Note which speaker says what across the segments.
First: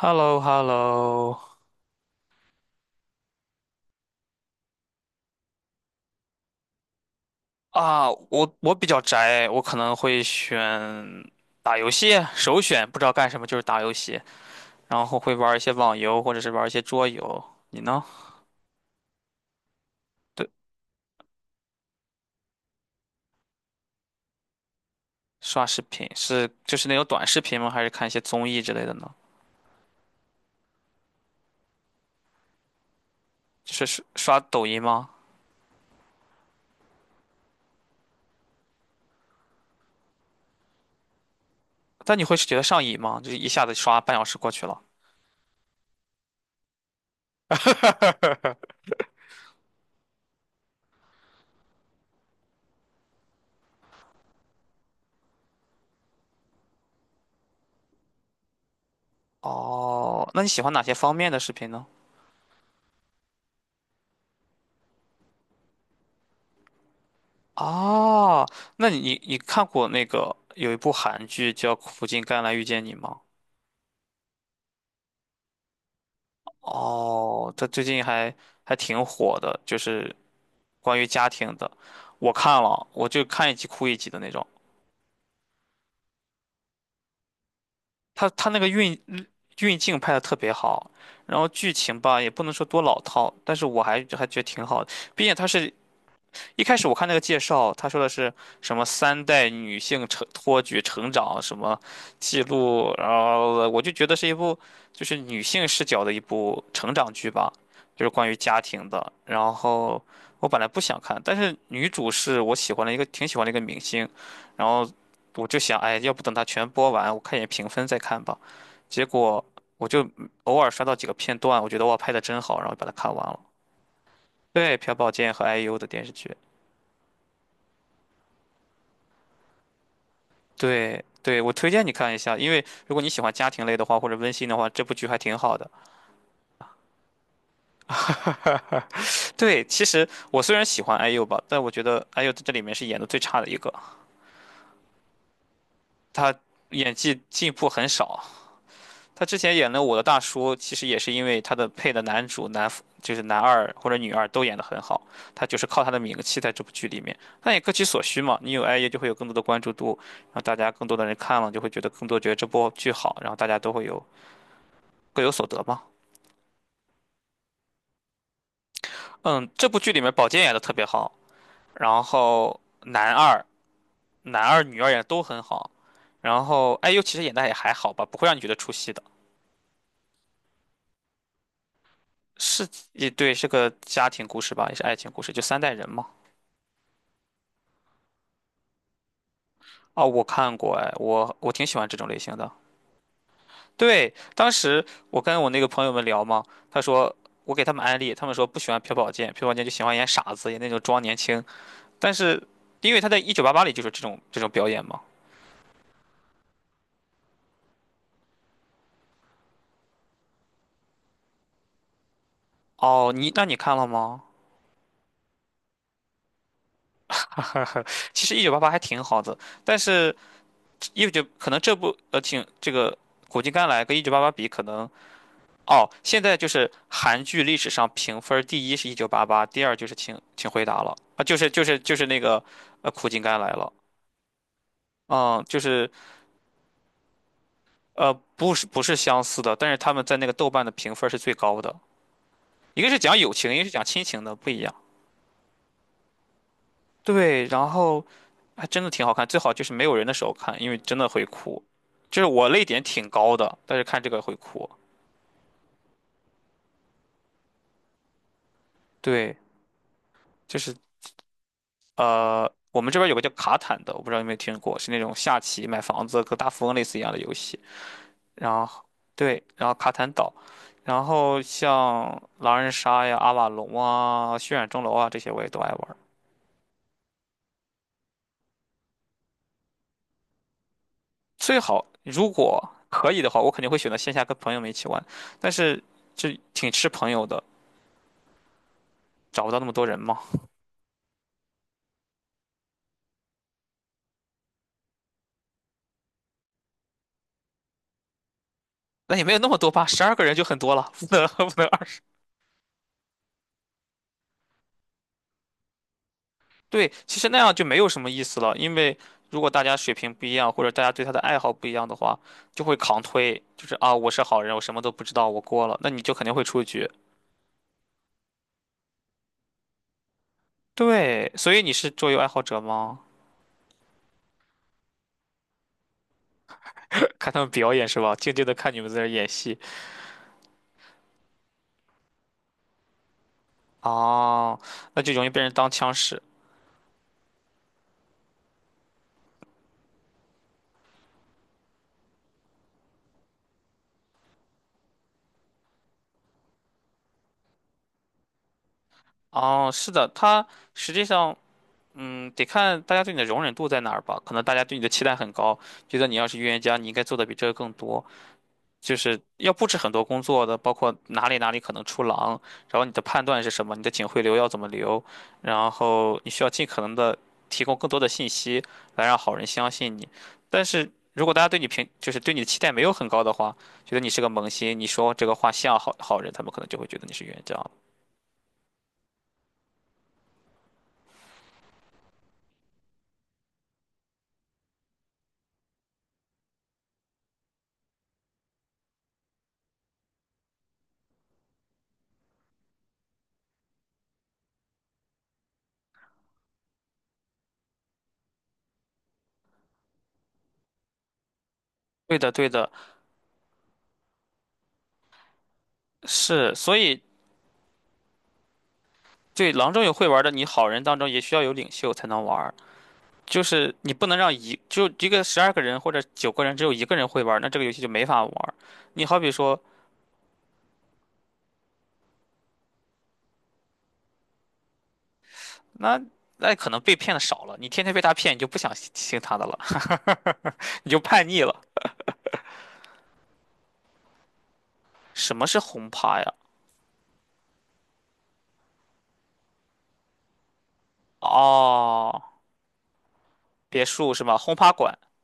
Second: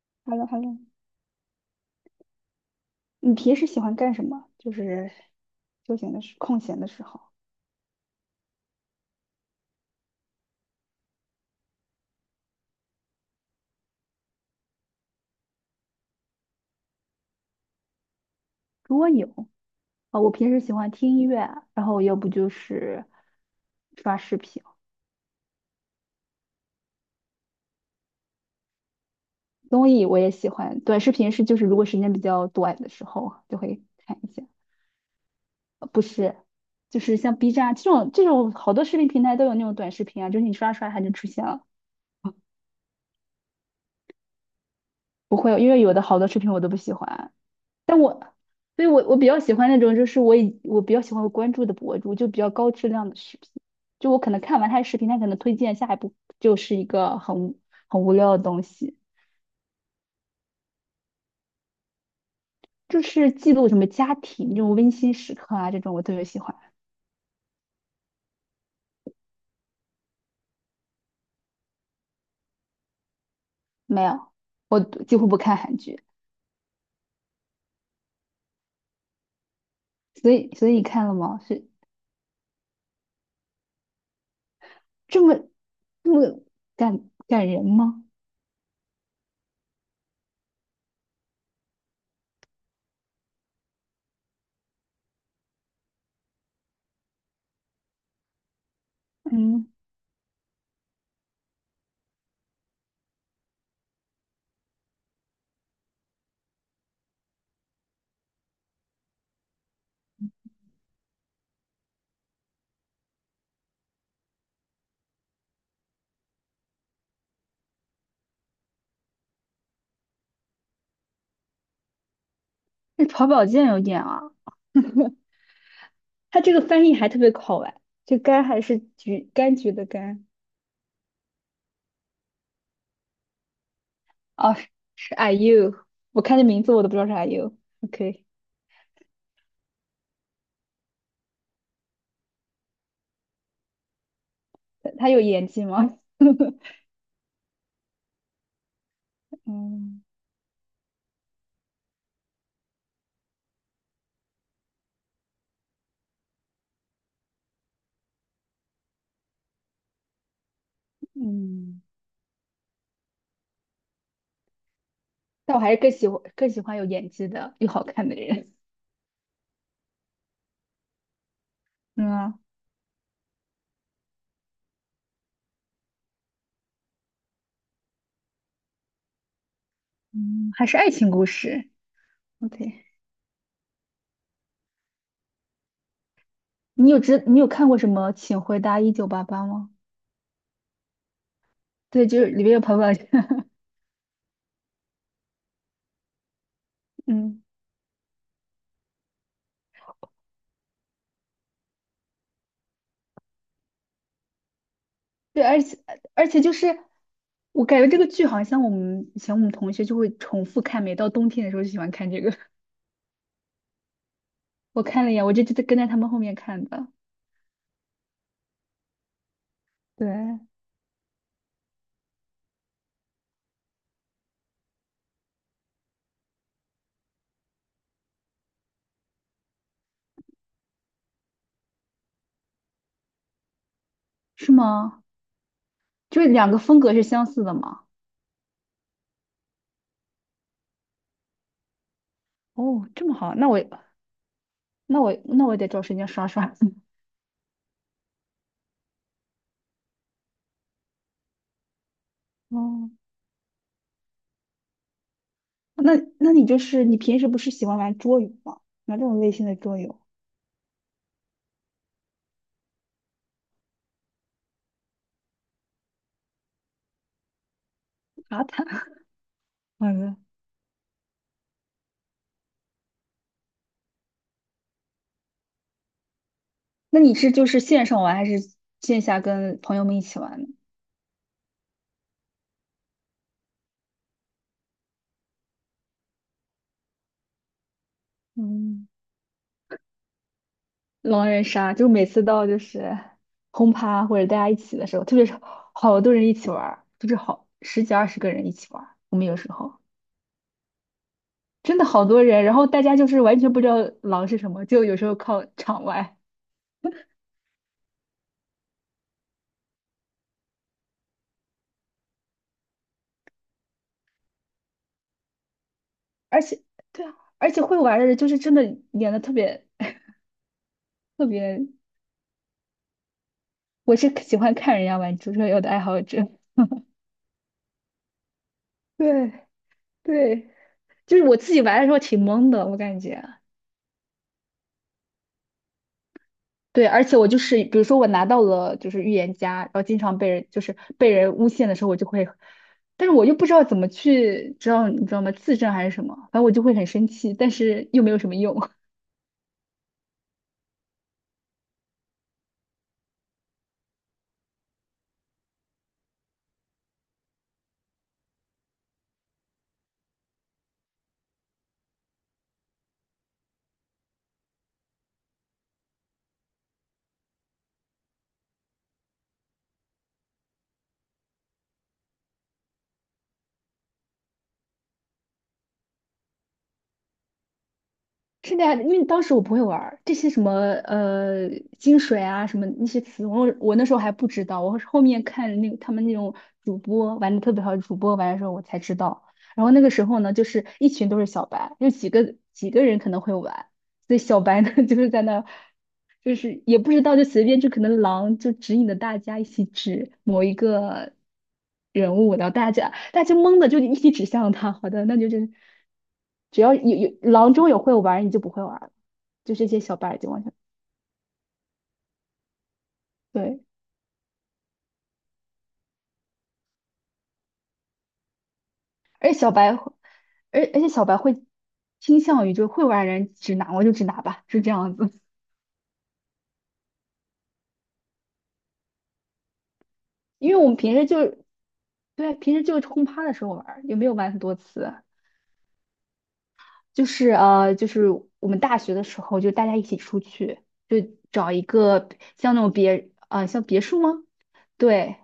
Speaker 1: h e l l o
Speaker 2: h e l l o
Speaker 1: h
Speaker 2: h
Speaker 1: e
Speaker 2: e l
Speaker 1: l
Speaker 2: l
Speaker 1: l
Speaker 2: o
Speaker 1: o
Speaker 2: 你平时喜欢干什么？休闲的时，空闲的时候。
Speaker 1: 啊，我比较宅，我可能会选打游戏，首选不知道干什么就是打游戏，然后会玩一些网游或者是玩一些桌游。你呢？
Speaker 2: 如果有啊，我平
Speaker 1: 对，
Speaker 2: 时喜欢听音乐啊，然后要不就是刷视频。
Speaker 1: 刷视频是就是那种短视频吗？还是看一些综艺之类的呢？
Speaker 2: 综艺我也喜欢，短视频就是如果时间比较短的时候就
Speaker 1: 就
Speaker 2: 会
Speaker 1: 是刷
Speaker 2: 看一
Speaker 1: 刷
Speaker 2: 下。
Speaker 1: 抖音吗？
Speaker 2: 不是，就是像 B 站啊这种好多视频平台都有那种短视频啊，就是你刷刷它就出现了。
Speaker 1: 但你会觉得上瘾吗？就是一下子刷半小时过去了。
Speaker 2: 不会，因为有的好多视频我都不喜欢，但我，所以我比较喜欢那种，就是我比较喜欢我关注的博主，就比较高质量的视频。就我可能看完他的视频，他可能推荐下一步就是一个很无聊的东西，
Speaker 1: 哦，那你喜欢哪些方面的视频呢？
Speaker 2: 就是记录什么家庭这种温馨时刻啊，这种我特别喜欢。
Speaker 1: 哦，那你看过那个有一部韩剧叫《苦尽甘来遇见你》吗？
Speaker 2: 没有，我几乎不看韩剧。
Speaker 1: 哦，它最近还挺火的，就是
Speaker 2: 所以你
Speaker 1: 关于
Speaker 2: 看了
Speaker 1: 家
Speaker 2: 吗？
Speaker 1: 庭
Speaker 2: 是
Speaker 1: 的。我看了，我就看一集哭一集的那种。
Speaker 2: 这么这么感人吗？
Speaker 1: 它那个运镜拍的特别好，然后剧情吧也不能说多老套，但是我还觉得挺好的。毕竟它是一开始我看那个介绍，他说的是什么三代
Speaker 2: 嗯，
Speaker 1: 女性成托举成长什么记录，然后我就觉得是一部就是女性视角的一部成长剧吧，就是关于家庭的。然后我本来不想看，但是女主是我喜欢的一个挺喜欢的一个明星，然后我就想，哎，要不等它全播完，我看一眼评分再看吧。结果我就偶尔刷到几个片段，我觉得哇，拍的真好，然后把它
Speaker 2: 那
Speaker 1: 看完
Speaker 2: 曹
Speaker 1: 了。
Speaker 2: 宝剑有点啊，
Speaker 1: 对，朴宝剑和 IU 的电视剧。
Speaker 2: 他这个翻译还特别好玩，这柑还是橘柑橘的柑。
Speaker 1: 对对，我推荐你看一下，因为如果你喜欢家庭类的话，或者温馨
Speaker 2: 哦，
Speaker 1: 的话，这部剧
Speaker 2: 是
Speaker 1: 还
Speaker 2: Are
Speaker 1: 挺
Speaker 2: y o
Speaker 1: 好的。
Speaker 2: u 我看这名字我都不知道是 Are y o u OK。
Speaker 1: 对，其实我虽然喜欢 IU 吧，但我觉得 IU 在这里面是演的最差的一个，
Speaker 2: 他有演技吗？
Speaker 1: 他 演技进步很少。他之前演了《我的
Speaker 2: 嗯
Speaker 1: 大叔》，其实也是因为他的配的男主男就是男二或者女二都演得很好，他就是靠他的名气在这部剧里面。但也各取所需嘛，你有 IU 就会有更多的关注度，然后大家更多的人看了就会觉
Speaker 2: 嗯，
Speaker 1: 得更多觉得这部剧好，然后大家都会有各有所
Speaker 2: 但我
Speaker 1: 得
Speaker 2: 还是
Speaker 1: 嘛。
Speaker 2: 更喜欢有演技的又好看的人。
Speaker 1: 嗯，这部剧里面宝剑演的特别好，然
Speaker 2: 嗯啊
Speaker 1: 后男二、男二、女二演的都很好，然后 IU 其实演的也还好吧，不会让你觉得出戏的。
Speaker 2: 嗯，还是爱情故事。
Speaker 1: 是，
Speaker 2: OK,
Speaker 1: 也对，是个家庭故事吧，也是爱情故事，就三代人嘛。
Speaker 2: 你有看过什么《请回答1988》吗？
Speaker 1: 哦，我看过，哎，我挺喜欢这
Speaker 2: 对，
Speaker 1: 种类
Speaker 2: 就是
Speaker 1: 型
Speaker 2: 里
Speaker 1: 的。
Speaker 2: 面有彭宝强。
Speaker 1: 对，当时我跟我那个朋友们聊嘛，他说
Speaker 2: 嗯，
Speaker 1: 我给他们安利，他们说不喜欢朴宝剑，朴宝剑就喜欢演傻子，演那种装年轻。但是因为他在《一九八八》里就是这种表演嘛。
Speaker 2: 对，而且就是我感觉这个剧好像我们以前我们同学就会重复看，每到冬天的时候就喜欢看这个。
Speaker 1: 哦，那你看了吗？
Speaker 2: 我看了一眼，我就跟在他们后面看的。
Speaker 1: 哈哈哈，其实一九八八还挺好的，但是
Speaker 2: 对。
Speaker 1: 一九可能这部挺这个苦尽甘来跟一九八八比，可能哦，现在就是韩剧历史上评分第一是一九八八，第二就是请回答了啊，就是那个苦尽甘来了，
Speaker 2: 是吗？
Speaker 1: 嗯，就是
Speaker 2: 就是两个风格是相似的吗？
Speaker 1: 不是相似的，但是他们在那个豆瓣的评分是最高的，一
Speaker 2: 哦，
Speaker 1: 个是
Speaker 2: 这么
Speaker 1: 讲友
Speaker 2: 好，那
Speaker 1: 情，一
Speaker 2: 我
Speaker 1: 个是讲亲情的，不一样。
Speaker 2: 那我那我得找时间刷刷。
Speaker 1: 对，然后还真的挺好看，最好就是没有人的时候看，因为真的会哭。就是我泪点
Speaker 2: 哦，
Speaker 1: 挺高的，但是看这个会哭。
Speaker 2: 那那你就是你平时不是喜欢玩桌游吗？玩这种类
Speaker 1: 对，
Speaker 2: 型的桌游？
Speaker 1: 就是我们这边有个叫卡坦的，我不知道有没有听过，是那种下棋、买房子跟大富翁类似一样的游戏。
Speaker 2: 啊，
Speaker 1: 然
Speaker 2: 坦，
Speaker 1: 后对，然后卡
Speaker 2: 好
Speaker 1: 坦
Speaker 2: 的。
Speaker 1: 岛，然后像狼人杀呀、阿瓦隆啊、血染钟楼啊这些我也都爱玩儿。
Speaker 2: 那你是就是线上玩还是线下跟朋友们一起玩呢？
Speaker 1: 最好如果可以的话，我肯定会选择线下跟朋友们一起玩，但是就挺吃朋友的，
Speaker 2: 嗯，
Speaker 1: 找不到那么多人嘛。
Speaker 2: 狼人杀，就每次到就是轰趴或者大家一起的时候，特别是好多人一起玩儿，就是好十几二十个人一起玩儿
Speaker 1: 那
Speaker 2: 我
Speaker 1: 也
Speaker 2: 们
Speaker 1: 没
Speaker 2: 有
Speaker 1: 有那
Speaker 2: 时
Speaker 1: 么多
Speaker 2: 候。
Speaker 1: 吧，十二个人就很多了，不能 不能
Speaker 2: 真
Speaker 1: 二
Speaker 2: 的
Speaker 1: 十。
Speaker 2: 好多人，然后大家就是完全不知道狼是什么，就有时候靠场外。
Speaker 1: 对，其实那样就没有什么意思了，因为如果大家水平不一样，或者大家对他的爱好不一样的话，就会扛推，就是啊，我是好人，我什么都不知道，我过了，那你就肯定
Speaker 2: 而
Speaker 1: 会出
Speaker 2: 且
Speaker 1: 局。
Speaker 2: 对啊，而且会玩的人就是真的演的特别特
Speaker 1: 对，所
Speaker 2: 别，
Speaker 1: 以你是桌游爱好者吗？
Speaker 2: 我是喜欢看人家玩足球有的爱好者。
Speaker 1: 看他们表演是吧？静静的看你们在 这儿演
Speaker 2: 对
Speaker 1: 戏。
Speaker 2: 对，就是我自己玩的时候挺懵的，我感觉。
Speaker 1: 哦，那就容易被人当枪使。
Speaker 2: 对，而且我就是，比如说我拿到了就是预言家，然后经常被人诬陷的时候，我就会，但是我又不知道怎么去，知道你知道吗？自证还是什么，反正我就会很生气，但是又没有什么用。
Speaker 1: 哦，是的，他实际上，得看大家对你的容忍度在哪儿吧。可能大家对你的期待很高，觉得你要是预言家，你应该做的比这个更多。就是要布置很多工作的，包括哪里哪里可能出狼，然后你的判断是什么，你的警徽流要怎么留，然后你需要尽可能的提供更多的信息来让好人相信你。但是如果大家对你评，就是对你的期待没有很高的话，觉得你是个萌新，你说这个话像好人，他们可能就会觉得你是冤家
Speaker 2: 是那样的，因为当时我不会玩儿这些什么金水啊什么那些词，我那时候还不知道，我是后面看那个他们那种主播玩的特别好，主播玩的时候我才知道。然后那个时候呢，就是一群都是小白，就几个人可能会玩，所以小白呢 就是在那儿就是也不知道，就随便就可能狼就指引着大家一起指某一个人
Speaker 1: 对的，
Speaker 2: 物，然
Speaker 1: 对
Speaker 2: 后
Speaker 1: 的，
Speaker 2: 大家懵的就一起指向他。好的，那就就是
Speaker 1: 是，
Speaker 2: 只要
Speaker 1: 所
Speaker 2: 有
Speaker 1: 以
Speaker 2: 有狼中有会玩儿你就不会玩儿了。
Speaker 1: 对
Speaker 2: 就这
Speaker 1: 狼
Speaker 2: 些
Speaker 1: 中有
Speaker 2: 小
Speaker 1: 会
Speaker 2: 白
Speaker 1: 玩的，
Speaker 2: 就完
Speaker 1: 你
Speaker 2: 全
Speaker 1: 好人当中也需要有领袖才能玩。就
Speaker 2: 对，
Speaker 1: 是你不能让一个十二个人或者9个人只有一个人会玩那这个游戏就没法玩你好比
Speaker 2: 而且小
Speaker 1: 说，
Speaker 2: 白会而且小白会倾向于就是会玩儿的人指哪我就指哪吧，是这样子。
Speaker 1: 那那可能被骗的少了，你天天被他骗，你就不想听他的了，
Speaker 2: 因 为我们
Speaker 1: 你
Speaker 2: 平
Speaker 1: 就
Speaker 2: 时
Speaker 1: 叛
Speaker 2: 就
Speaker 1: 逆了。
Speaker 2: 对，平时就轰趴的时候玩儿，也没有玩很多次。
Speaker 1: 什么是轰趴呀？
Speaker 2: 就是就是我们大学的时候，就大家一起出去，就找一个
Speaker 1: 哦，
Speaker 2: 像那种别啊，像别
Speaker 1: 别
Speaker 2: 墅
Speaker 1: 墅
Speaker 2: 吗？
Speaker 1: 是吧？轰趴馆。
Speaker 2: 对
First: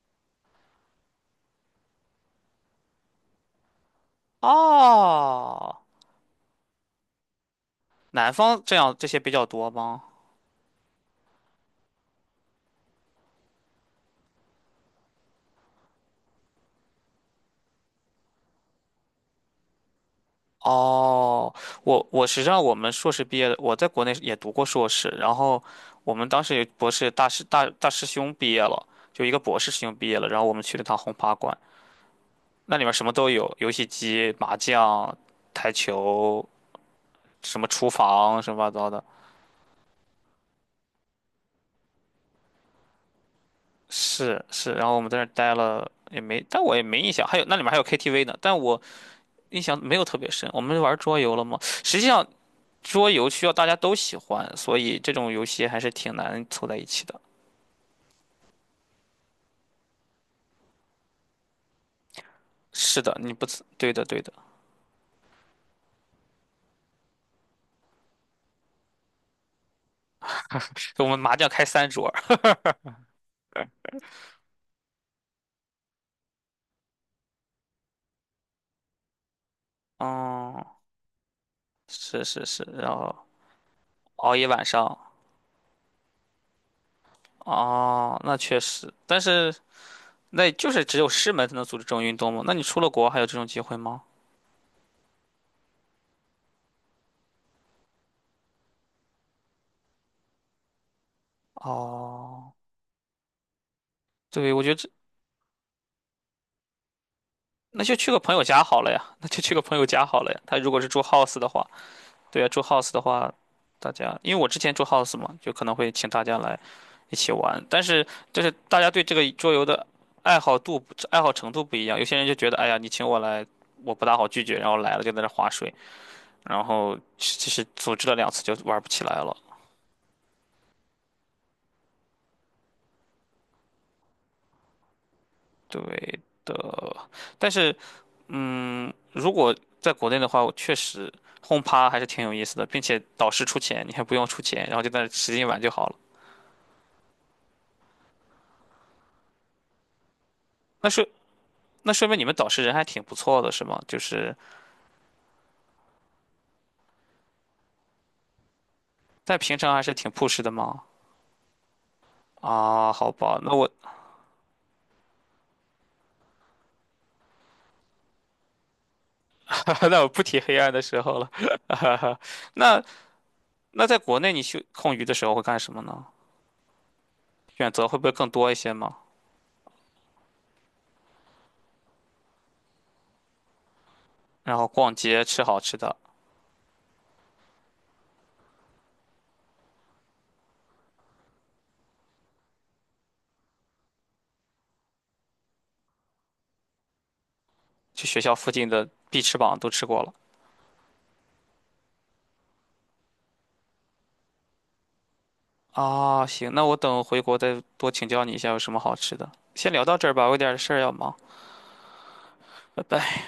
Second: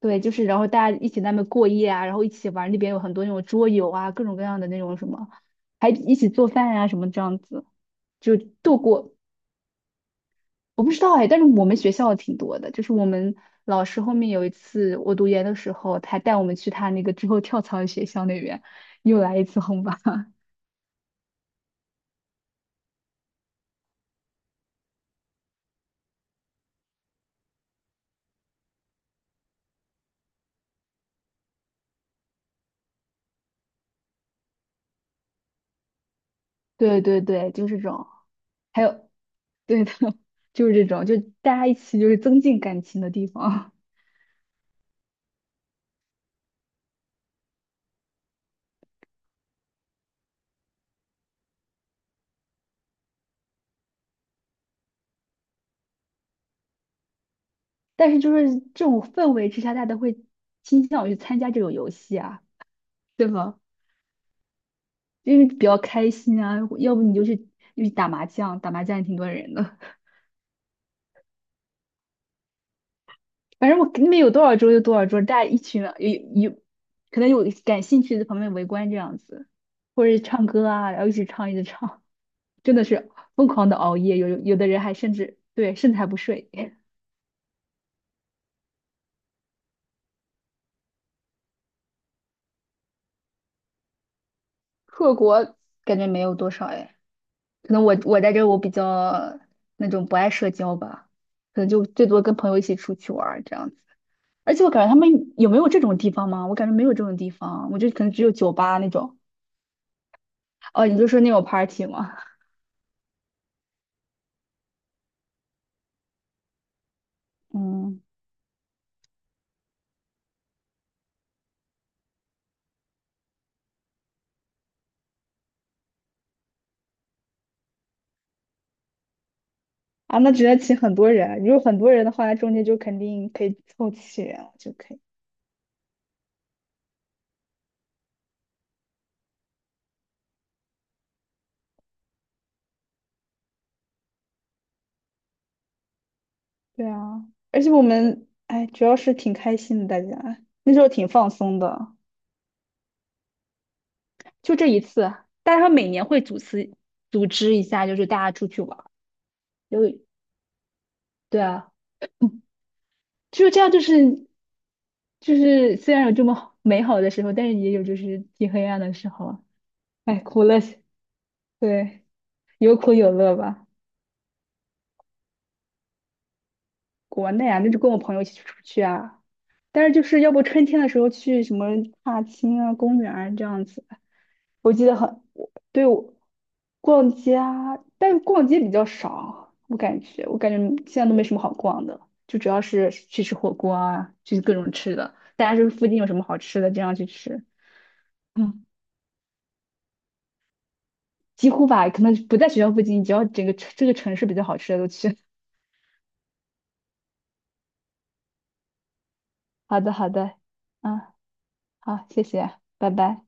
Speaker 2: 对，就是然后大家一起在那边过夜啊，然后一起玩那边有很多那种桌游啊，各种各样的那种什么，
Speaker 1: 哦，
Speaker 2: 还一起做饭啊什么这样子，
Speaker 1: 南
Speaker 2: 就
Speaker 1: 方这
Speaker 2: 度
Speaker 1: 样这
Speaker 2: 过。
Speaker 1: 些比较多吗？
Speaker 2: 我不知道哎，但是我们学校挺多的，就是我们老师后面有一次我读研的时候，他带我们去他那个之后跳槽的学校那边，又来一次轰趴。
Speaker 1: 哦，我实际上我们硕士毕业的，我在国内也读过硕士，然后我们当时有博士大师兄毕业了，就一个博士师兄毕业了，然后我们去了趟轰趴馆，那里面什么都有，游戏机、麻将、台球，
Speaker 2: 对对对，
Speaker 1: 什么
Speaker 2: 就是这
Speaker 1: 厨
Speaker 2: 种。
Speaker 1: 房什么乱七
Speaker 2: 还
Speaker 1: 八糟的，
Speaker 2: 有 对的，就是这种，就大家一起就是增进感情的地方。
Speaker 1: 是是，然后我们在那儿待了也没，但我也没印象，还有那里面还有 KTV 呢，但我印象没有特别深。我们玩桌游了吗？实际上桌游需要大家都喜欢，所以这种游戏还是挺难凑在一起的。
Speaker 2: 但是就是这种氛围之下，大家都会倾向于参加这种游戏啊，
Speaker 1: 是的，
Speaker 2: 对
Speaker 1: 你不
Speaker 2: 吧？
Speaker 1: 吃，对的，对的。
Speaker 2: 因为比较开心啊，要不你就去打麻将，打麻将也挺多人的。
Speaker 1: 我们麻将开3桌儿，
Speaker 2: 反正我那边有多少桌就多少桌，大家一群人，可能有感兴趣的旁边围观这样子，或者唱
Speaker 1: 哦，
Speaker 2: 歌啊，然后一直唱一直唱，
Speaker 1: 是是是，
Speaker 2: 真的
Speaker 1: 然
Speaker 2: 是
Speaker 1: 后
Speaker 2: 疯狂的熬夜，有
Speaker 1: 熬一
Speaker 2: 有
Speaker 1: 晚
Speaker 2: 的人还
Speaker 1: 上，
Speaker 2: 甚至甚至还不睡。
Speaker 1: 哦，那确实，但是那就是只有师门才能组织这种运动吗？那你出了国还有这种机会吗？
Speaker 2: 克国感觉没有多少哎。可能我在这儿我比较那种不爱社交吧，可能就最多跟朋
Speaker 1: 哦，
Speaker 2: 友一起出去玩儿这样子。
Speaker 1: 对，
Speaker 2: 而
Speaker 1: 我
Speaker 2: 且
Speaker 1: 觉
Speaker 2: 我
Speaker 1: 得
Speaker 2: 感
Speaker 1: 这
Speaker 2: 觉他们有没有这种地方吗？我感觉没有这种地方，我
Speaker 1: 那
Speaker 2: 就
Speaker 1: 就
Speaker 2: 可
Speaker 1: 去
Speaker 2: 能
Speaker 1: 个
Speaker 2: 只有
Speaker 1: 朋友
Speaker 2: 酒
Speaker 1: 家
Speaker 2: 吧
Speaker 1: 好
Speaker 2: 那
Speaker 1: 了呀，
Speaker 2: 种。
Speaker 1: 那就去个朋友家好了呀。他如果
Speaker 2: 哦，
Speaker 1: 是
Speaker 2: 你
Speaker 1: 住
Speaker 2: 就说那
Speaker 1: house
Speaker 2: 种
Speaker 1: 的话。
Speaker 2: party 吗？
Speaker 1: 对啊，住 house 的话，大家因为我之前住 house 嘛，就可能会请大家来一起 玩，但
Speaker 2: 嗯，
Speaker 1: 是就是大家对这个桌游的爱好度、爱好程度不一样，有些人就觉得，哎呀，你请我来，我不大好拒绝，然后来了就在那划水，然后其实组织了2次就玩不起来了。
Speaker 2: 啊，那只能请很多人。如果很多人的话，中间就肯定可以凑齐人了就可以。
Speaker 1: 对，但是如果在国内的话，我确实轰趴还是挺有意思的，并且导师出钱，你还不用出钱，然后就在那使劲玩就好了。
Speaker 2: 对啊，而且我们哎，主要是挺开心的，大家那时候
Speaker 1: 那说
Speaker 2: 挺放松的，
Speaker 1: 那说明你们导师人还挺不错的，是吗？就是。
Speaker 2: 就这一次。但是他每年会组织一下，就是大家出去玩儿。
Speaker 1: 在平常
Speaker 2: 有，
Speaker 1: 还是挺朴实的嘛。
Speaker 2: 对啊，嗯，
Speaker 1: 啊，好吧，
Speaker 2: 就
Speaker 1: 那
Speaker 2: 这样，
Speaker 1: 我
Speaker 2: 就是就是虽然有这么 美好的时候，但是也有就是挺黑暗的时候啊。
Speaker 1: 那我
Speaker 2: 哎，
Speaker 1: 不提
Speaker 2: 苦乐，
Speaker 1: 黑暗的时候了。
Speaker 2: 对，有
Speaker 1: 那
Speaker 2: 苦有乐吧。
Speaker 1: 那在国内你去空余的时候会干什么呢？
Speaker 2: 国内啊，那
Speaker 1: 选
Speaker 2: 就
Speaker 1: 择
Speaker 2: 跟
Speaker 1: 会
Speaker 2: 我
Speaker 1: 不会
Speaker 2: 朋友一
Speaker 1: 更
Speaker 2: 起
Speaker 1: 多一
Speaker 2: 出
Speaker 1: 些
Speaker 2: 去
Speaker 1: 吗？
Speaker 2: 啊，但是就是要不春天的时候去什么踏青啊、公园啊这样子。
Speaker 1: 然后
Speaker 2: 我记
Speaker 1: 逛
Speaker 2: 得很，
Speaker 1: 街、吃
Speaker 2: 我
Speaker 1: 好吃
Speaker 2: 对
Speaker 1: 的，
Speaker 2: 我逛街啊，但是逛街比较少，我感觉，现在都没什么好逛的，就主要是去吃火锅啊，去各种吃的，大家就是附近有什么好吃的，这样去吃。
Speaker 1: 去学校附
Speaker 2: 嗯，
Speaker 1: 近的必吃榜都吃过了。
Speaker 2: 几乎吧，可能不在学校附近，只要整个这个城市比较好吃的都去。
Speaker 1: 啊，行，那我等回国再多请教你一下有什么好吃的。先
Speaker 2: 好
Speaker 1: 聊
Speaker 2: 的，
Speaker 1: 到这
Speaker 2: 好
Speaker 1: 儿吧，我
Speaker 2: 的，
Speaker 1: 有点事儿要
Speaker 2: 嗯，
Speaker 1: 忙，
Speaker 2: 好，谢谢，
Speaker 1: 拜
Speaker 2: 拜
Speaker 1: 拜。
Speaker 2: 拜。